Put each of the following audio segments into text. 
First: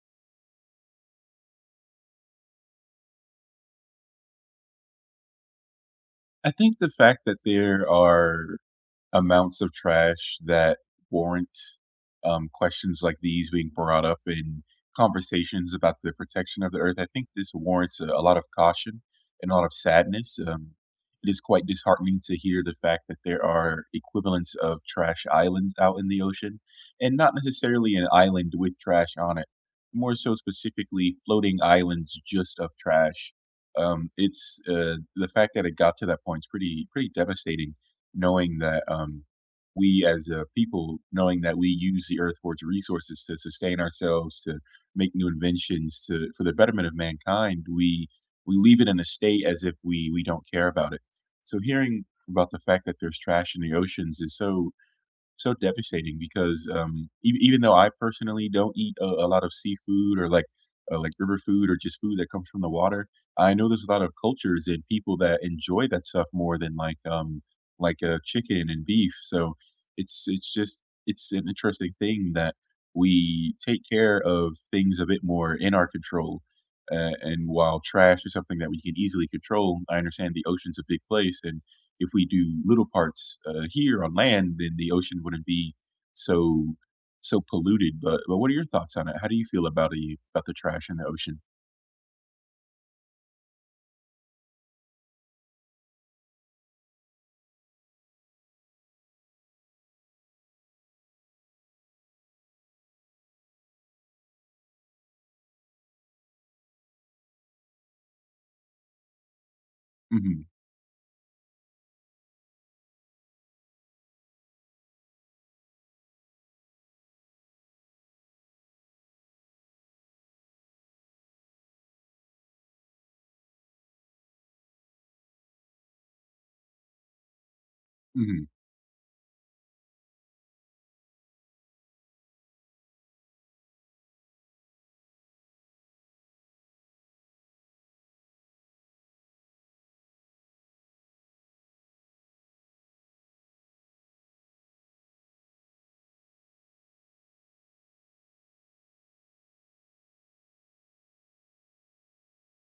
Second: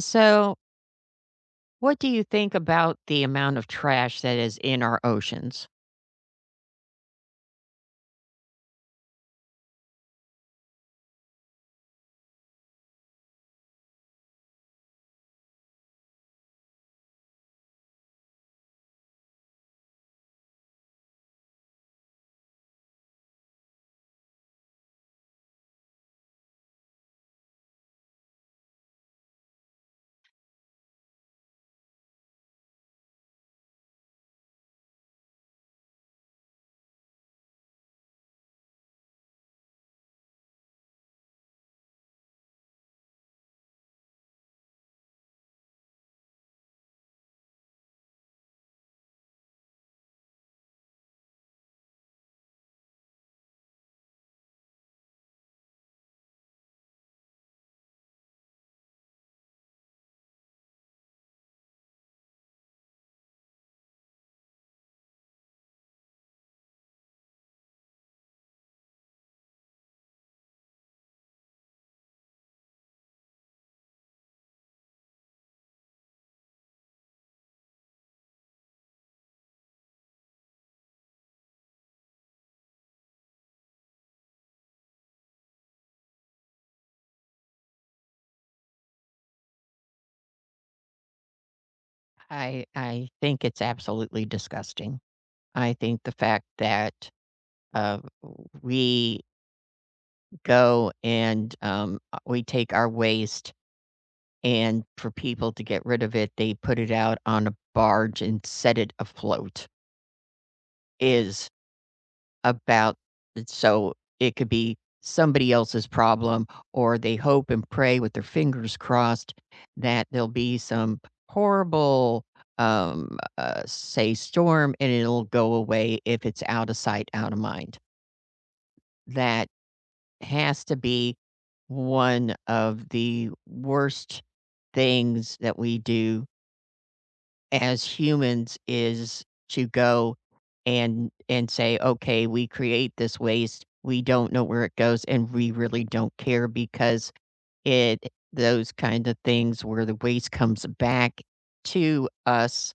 So, what do you think about the amount of trash that is in our oceans? I think the fact that there are amounts of trash that warrant questions like these being brought up in conversations about the protection of the earth. I think this warrants a lot of caution and a lot of sadness. It is quite disheartening to hear the fact that there are equivalents of trash islands out in the ocean, and not necessarily an island with trash on it, more so specifically floating islands just of trash. It's The fact that it got to that point is pretty devastating knowing that we as a people, knowing that we use the earth for its resources to sustain ourselves, to make new inventions, to for the betterment of mankind, we leave it in a state as if we don't care about it. So hearing about the fact that there's trash in the oceans is so devastating because even though I personally don't eat a lot of seafood or like river food or just food that comes from the water, I know there's a lot of cultures and people that enjoy that stuff more than chicken and beef. So it's just it's an interesting thing that we take care of things a bit more in our control. And while trash is something that we can easily control, I understand the ocean's a big place, and if we do little parts here on land, then the ocean wouldn't be so so polluted. But what are your thoughts on it? How do you feel about the trash in the ocean? I think it's absolutely disgusting. I think the fact that uh, we go and we take our waste, and for people to get rid of it, they put it out on a barge and set it afloat Hmm. is about it so it could be somebody else's problem, or they hope and pray with their fingers crossed that there'll be some horrible, say, storm, and it'll go away if it's out of sight, out of mind. Hmm. That has to be one of the worst things that we do as humans is to go and say, "Okay, we create this waste. We don't know where it goes, and we really don't care because it those kind of things where the waste comes back to us,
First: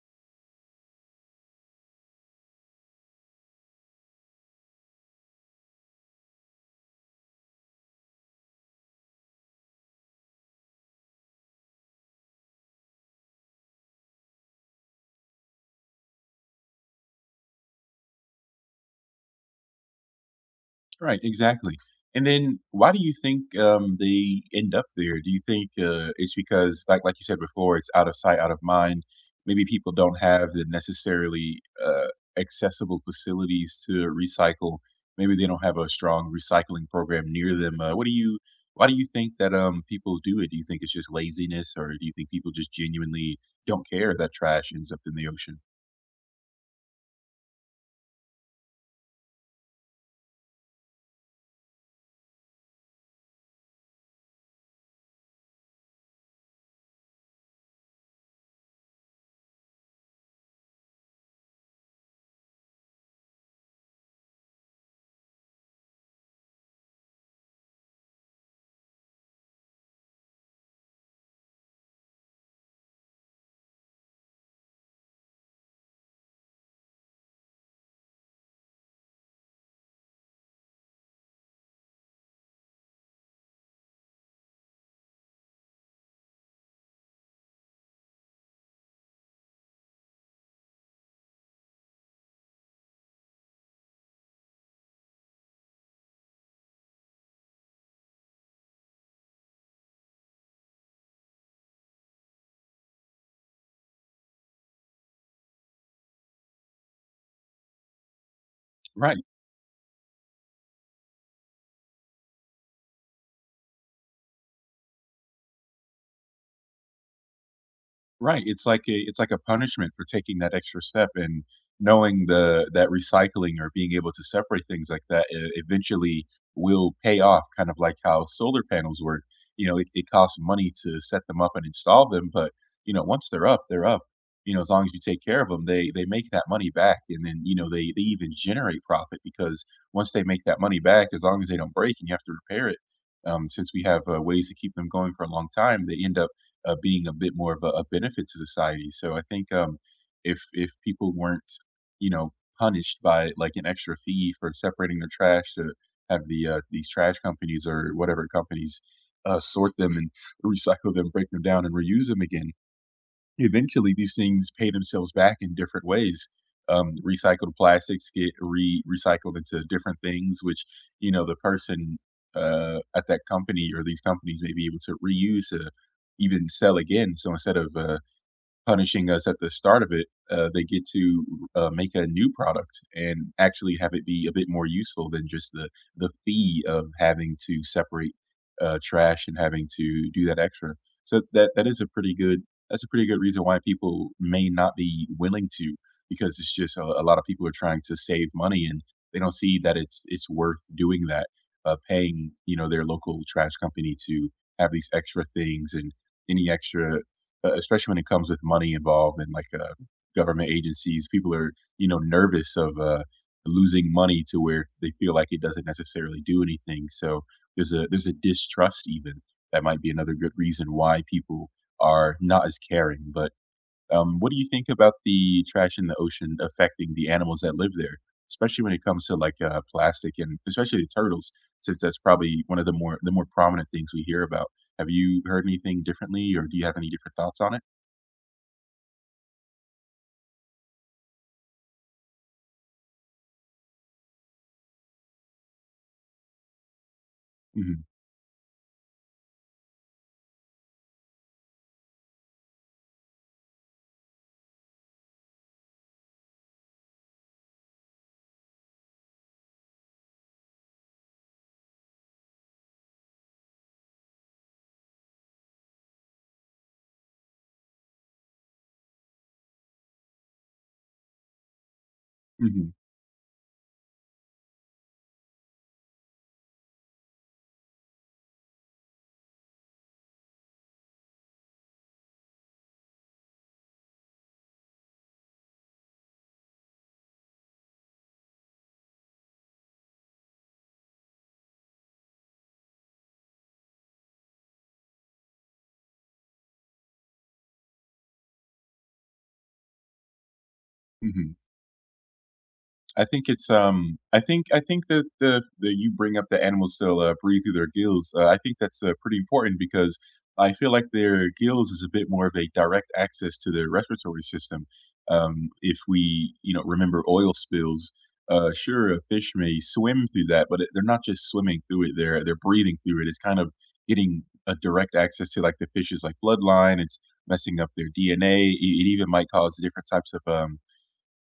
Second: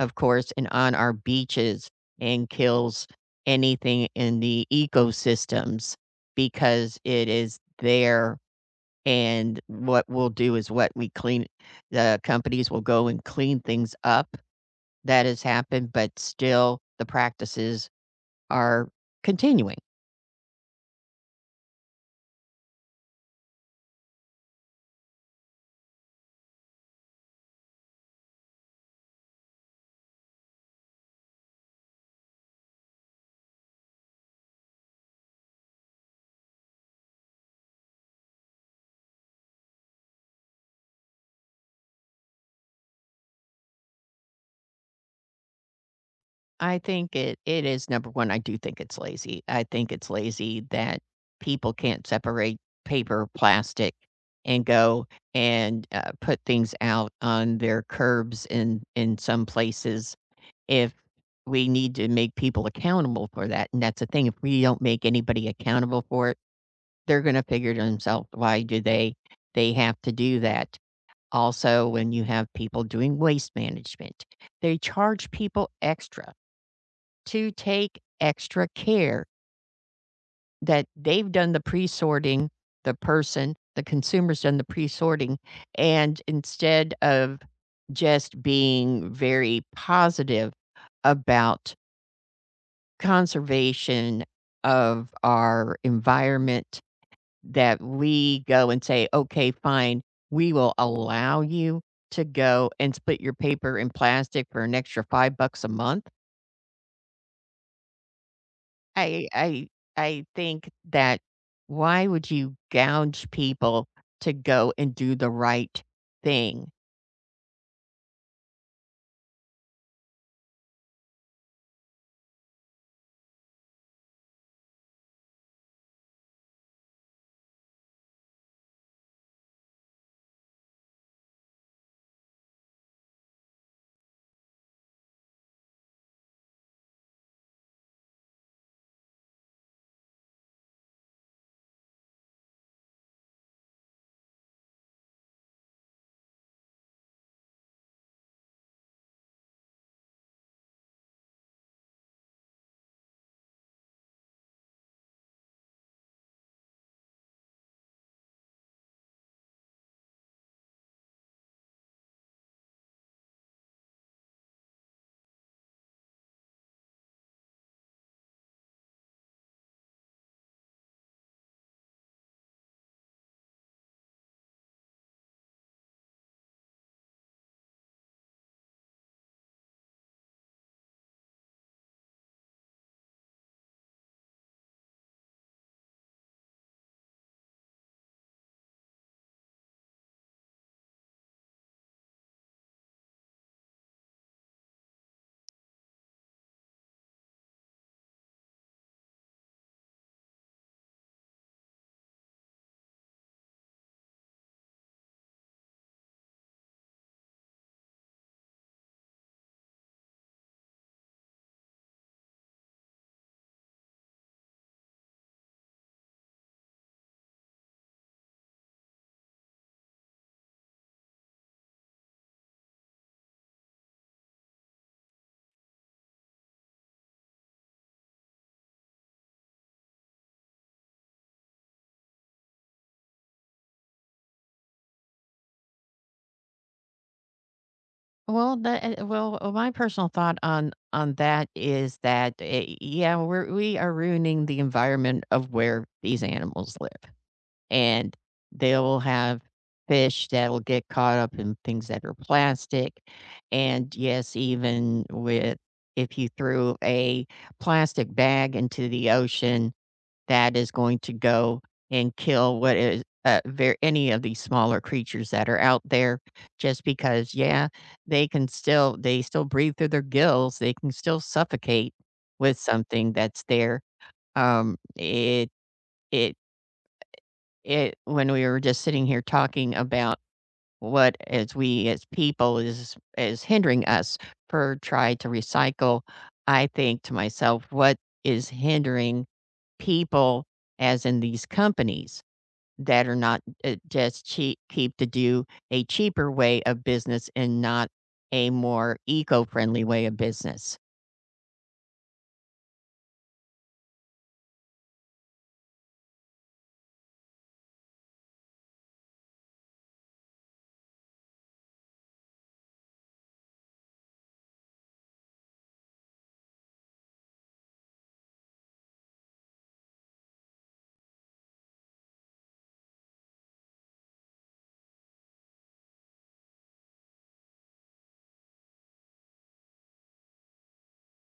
of course, and on our beaches and kills anything in the ecosystems because it is there. And what we'll do is what we clean, the companies will go and clean things up that has happened, but still the practices are continuing. Right, exactly. And then why do you think, they end up there? Do you think, it's because, like you said before, it's out of sight, out of mind? Maybe people don't have the necessarily, accessible facilities to recycle. Maybe they don't have a strong recycling program near them. What do you why do you think that, people do it? Do you think it's just laziness, or do you think people just genuinely don't care that trash ends up in the ocean? I think it is number 1, I do think it's lazy. I think it's lazy that people can't separate paper, plastic, and go and, put things out on their curbs in some places if we need to make people accountable for that, and that's the thing, if we don't make anybody accountable for it, they're gonna figure to themselves, "Why do they have to do that?" Also, when you have people doing waste management, they charge people extra to take extra care that they've done the pre-sorting, the person, the consumer's done the pre-sorting, and instead of just being very positive about conservation of our environment that we go and say, "Okay, fine, we will allow you to go and split your paper in plastic for an extra $5 a month." Right. I I I think that why would you gouge people to go and do the right thing? Right, it's like a punishment for taking that extra step and knowing the that recycling or being able to separate things like that e eventually will pay off, kind of like how solar panels work. You know, it costs money to set them up and install them, but, you know, once they're up, they're up. You know, as long as you take care of them, they make that money back, and then, you know, they even generate profit because once they make that money back, as long as they don't break and you have to repair it, since we have, ways to keep them going for a long time, they end up being a bit more of a benefit to society. So I think if people weren't, you know, punished by like an extra fee for separating their trash to have the these trash companies or whatever companies sort them and recycle them, break them down, and reuse them again, eventually, these things pay themselves back in different ways. Recycled plastics get re recycled into different things, which you know the person at that company or these companies may be able to reuse to even sell again. So instead of punishing us at the start of it, they get to, make a new product and actually have it be a bit more useful than just the fee of having to separate, trash and having to do that extra. So that is a pretty good that's a pretty good reason why people may not be willing to, because it's just a lot of people are trying to save money, and they don't see that it's worth doing that, paying, you know, their local trash company to have these extra things and any extra especially when it comes with money involved and government agencies, people are you know nervous of losing money to where they feel like it doesn't necessarily do anything. So there's a distrust even that might be another good reason why people are not as caring. But what do you think about the trash in the ocean affecting the animals that live there, especially when it comes to plastic and especially the turtles, since that's probably one of the more prominent things we hear about. Have you heard anything differently, or do you have any different thoughts on it? Well, that well, my personal thought on that is that, yeah, we are ruining the environment of where these animals live, Mhm. and they will have fish that will get caught up in things that are plastic. And yes, even with if you threw a plastic bag into the ocean, that is going to go and kill what is any of these smaller creatures that are out there just because yeah, they can still they still breathe through their gills, they can still suffocate with Mhm. something that's there. Um it it it when we were just sitting here talking about what as we as people is hindering us per try to recycle, I think to myself, what is hindering people as in these companies that are not just cheap keep to do a cheaper way of business and not a more eco-friendly way of business. Mhm. I think it's, I think that the that you bring up the animals still, breathe through their gills, I think that's, pretty important because I feel like their gills is a bit more of a direct access to their respiratory system. If we, you know, remember oil spills, sure, a fish may swim through that, but it they're not just swimming through it, they're breathing through it. It's kind of getting a direct access to, like, the fish's, like, bloodline, it's messing up their DNA, it even might cause different types of, um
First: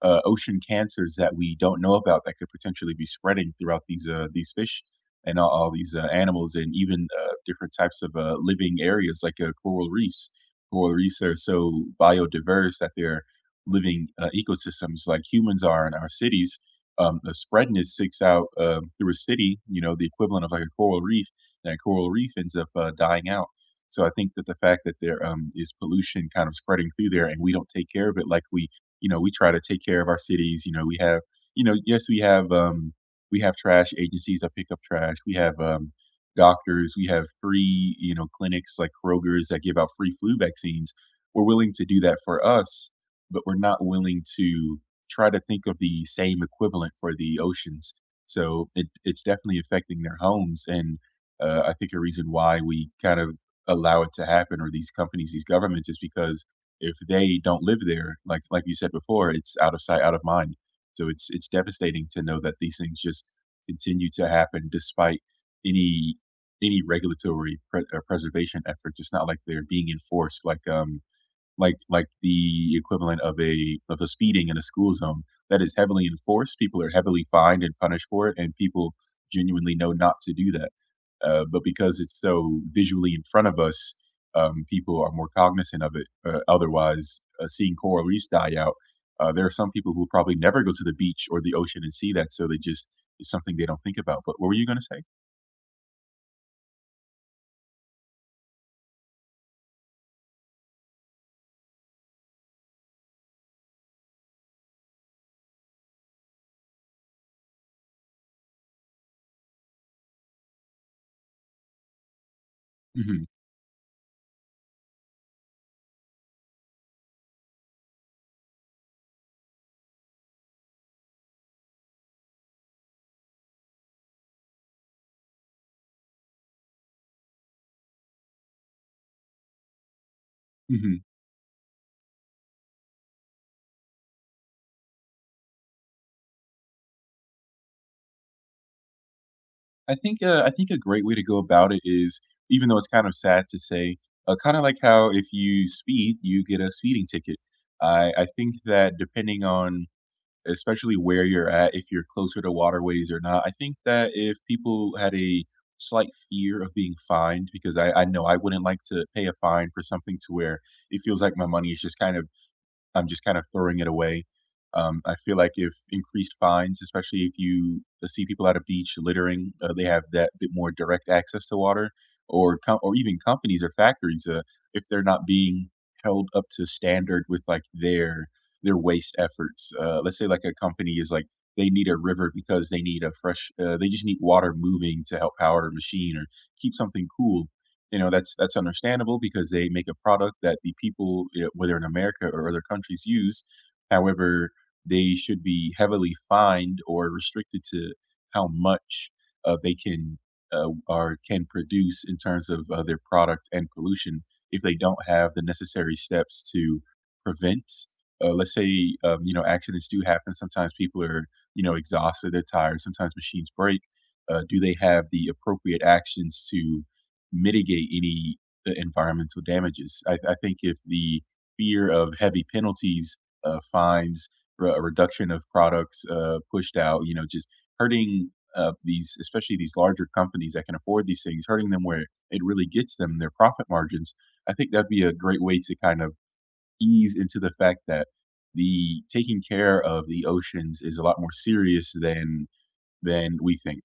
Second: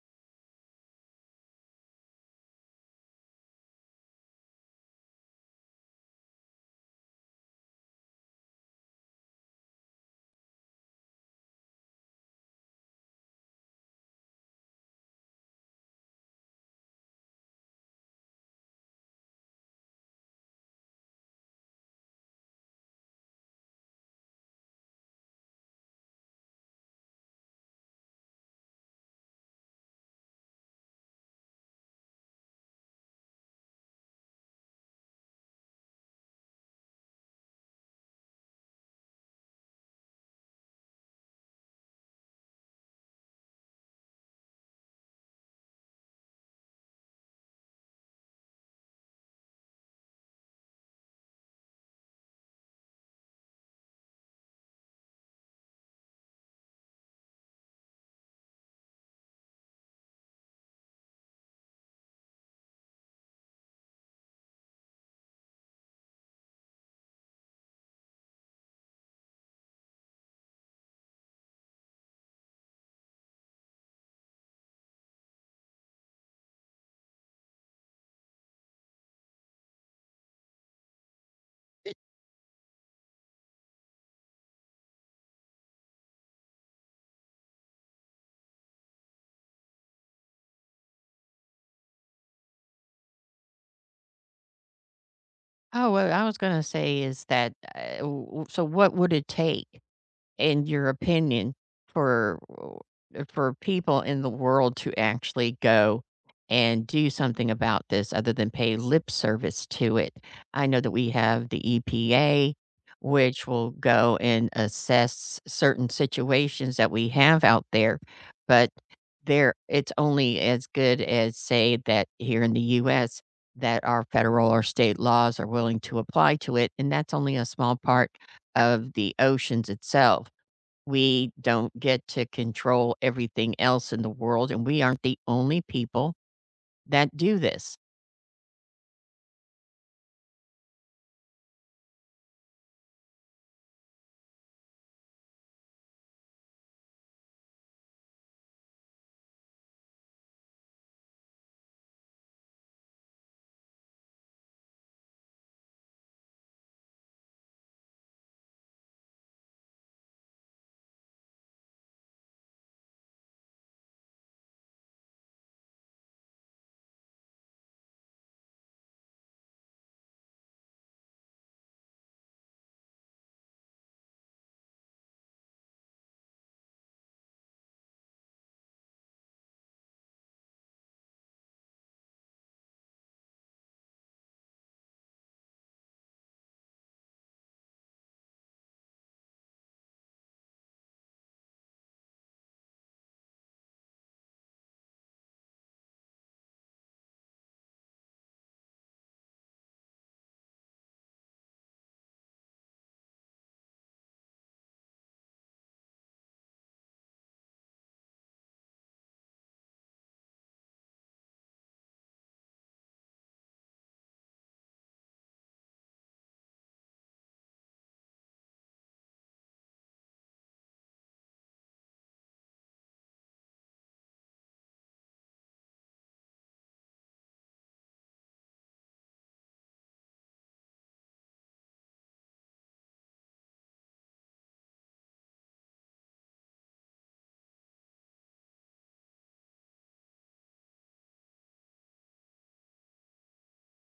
uh, ocean cancers that we don't know about that could potentially be spreading throughout these fish and all these animals and even different types of living areas like coral reefs. Coral reefs are so biodiverse that they're living ecosystems like humans are in our cities. The spreading is six out through a city, you know, the equivalent of like a coral reef. That coral reef ends up dying out. So I think that the fact that there is pollution kind of spreading through there, and we don't take care of it like we you know, we try to take care of our cities. You know, we have, you know, yes, we have trash agencies that pick up trash. We have doctors. We have free, you know, clinics like Kroger's that give out free flu vaccines. We're willing to do that for us, but we're not willing to try to think of the same equivalent for the oceans. So it's definitely affecting their homes. And I think a reason why we kind of allow it to happen, or these companies, these governments, is because if they don't live there, like you said before, it's out of sight, out of mind. So it's devastating to know that these things just continue to happen despite any any regulatory preservation efforts. It's not like they're being enforced, like the equivalent of a speeding in a school zone that is heavily enforced. People are heavily fined and punished for it, and people genuinely know not to do that. But because it's so visually in front of us, people are more cognizant of it. Otherwise, seeing coral reefs die out, there are some people who probably never go to the beach or the ocean and see that, so they just it's something they don't think about. But what were you going to say? Oh, what I was going to say is that so what would it take, in your opinion, for people in the world to actually go and do something about this other than pay lip service to it? I know that we have the EPA, Hmm. which will go and assess certain situations that we have out there, but there it's only as good as say that here in the US that our federal or state laws are willing to apply to it, and that's only a small part of the oceans itself. Hmm. We don't get to control everything else in the world, and we aren't the only people that do this. I think a great way to go about it is, even though it's kind of sad to say, kind of like how if you speed, you get a speeding ticket. I think that depending on especially where you're at, if you're closer to waterways or not, I think that if people had a slight fear of being fined, because I know I wouldn't like to pay a fine for something to where it feels like my money is just kind of I'm just kind of throwing it away. I feel like if increased fines, especially if you see people at a beach littering, they have that bit more direct access to water, or even companies or factories, if they're not being held up to standard with like their waste efforts. Let's say like a company is like they need a river because they need a fresh, they just need water moving to help power a machine or keep something cool. You know, that's understandable because they make a product that the people, eh, whether in America or other countries, use. However, they should be heavily fined or restricted to how much they can or can produce in terms of their product and pollution if they don't have the necessary steps to prevent. Let's say you know accidents do happen. Sometimes people are you know exhausted, they're tired. Sometimes machines break. Do they have the appropriate actions to mitigate any environmental damages. I think if the fear of heavy penalties, fines, a reduction of products pushed out, you know, just hurting these, especially these larger companies that can afford these things, hurting them where it really gets them their profit margins. I think that'd be a great way to kind of ease into the fact that the taking care of the oceans is a lot more serious than we think,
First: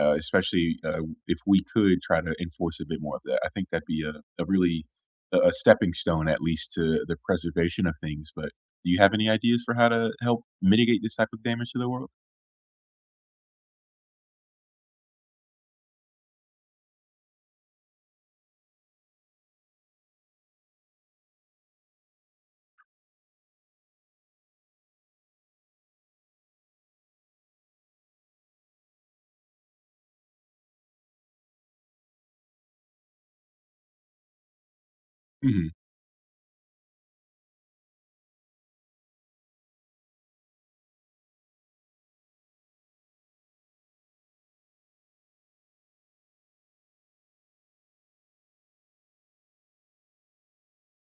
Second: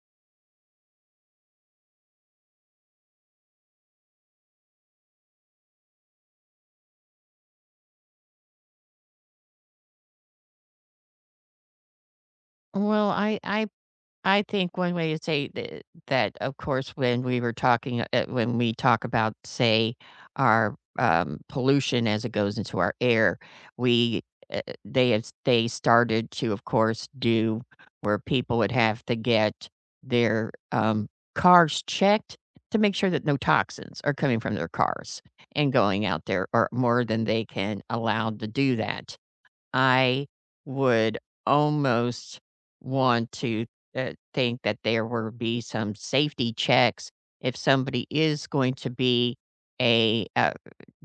especially if we could try to enforce a bit more of that. I think that'd be a really a stepping stone, at least, to the preservation of things. But do you have any ideas for how to help mitigate this type of damage to the world? Well, I think one way to say that, that of course, when we were talking, when we talk about, say, our pollution as it goes into our air, we they have they started to, of course, do where people would have to get their cars checked to make sure that no toxins are coming from their cars Hmm. and going out there, or more than they can allow to do that. I would almost want to, think that there would be some safety checks if somebody is going to be a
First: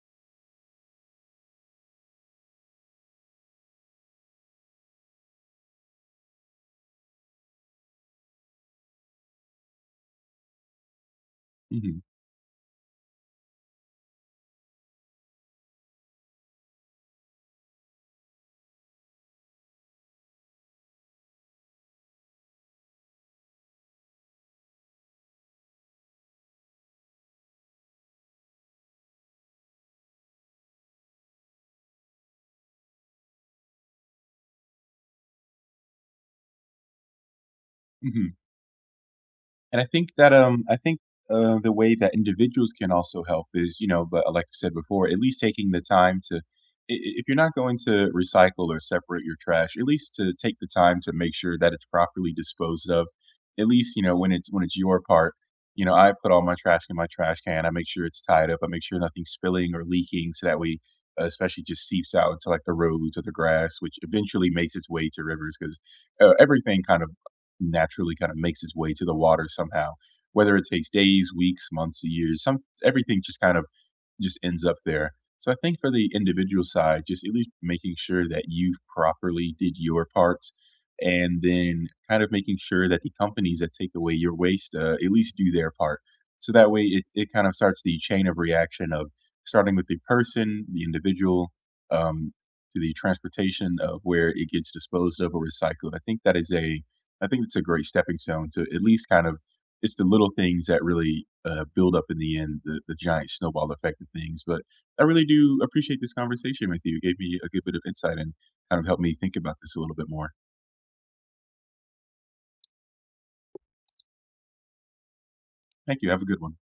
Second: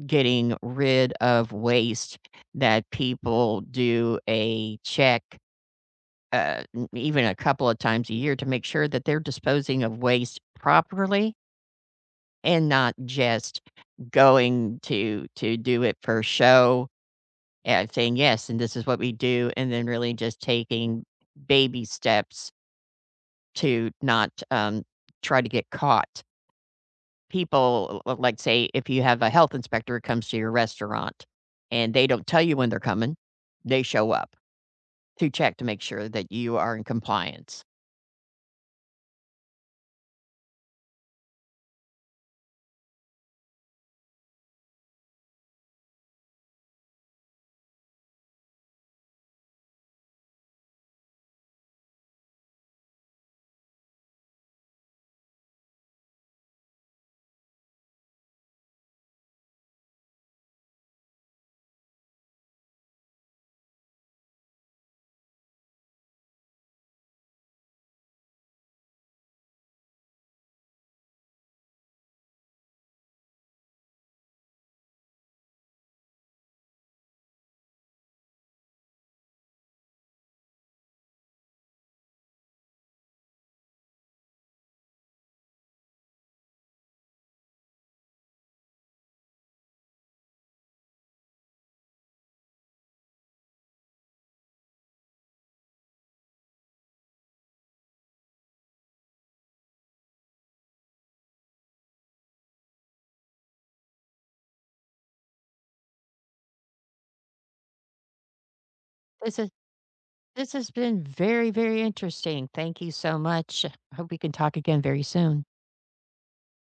getting rid of waste, that people do a check, m even a couple of times a year to make sure that they're disposing of waste properly Hmm. and not just going to do it for show, yeah, saying, "Yes, and this is what we do," and then really just taking baby steps to not, try to get caught. People, l like, say, if you have a health inspector comes to your restaurant and they don't tell you when they're coming, they show up to check to make sure that you are in compliance. Hmm. And I think that, I think, the way that individuals can also help is, you know, but like I said before, at least taking the time to, if you're not going to recycle or separate your trash, at least to take the time to make sure that it's properly disposed of. At least, you know, when it's your part, you know, I put all my trash in my trash can. I make sure it's tied up. I make sure nothing's spilling or leaking, so that way, especially just seeps out into like the roads or the grass, which eventually makes its way to rivers because everything kind of naturally kind of makes its way to the water somehow. Whether it takes days, weeks, months, years, some everything just kind of just ends up there. So I think for the individual side, just at least making sure that you've properly did your parts and then kind of making sure that the companies that take away your waste at least do their part. So that way it kind of starts the chain of reaction of starting with the person, the individual, um, to the transportation of where it gets disposed of or recycled. I think that is a I think it's a great stepping stone to at least kind of it's the little things that really build up in the end, the giant snowball effect of things. But I really do appreciate this conversation with you. It gave me a good bit of insight and kind of helped me think This is about this a little bit more. this has been very, very interesting. Thank you so much. I hope we can talk again very soon. Thank you. Have a good one.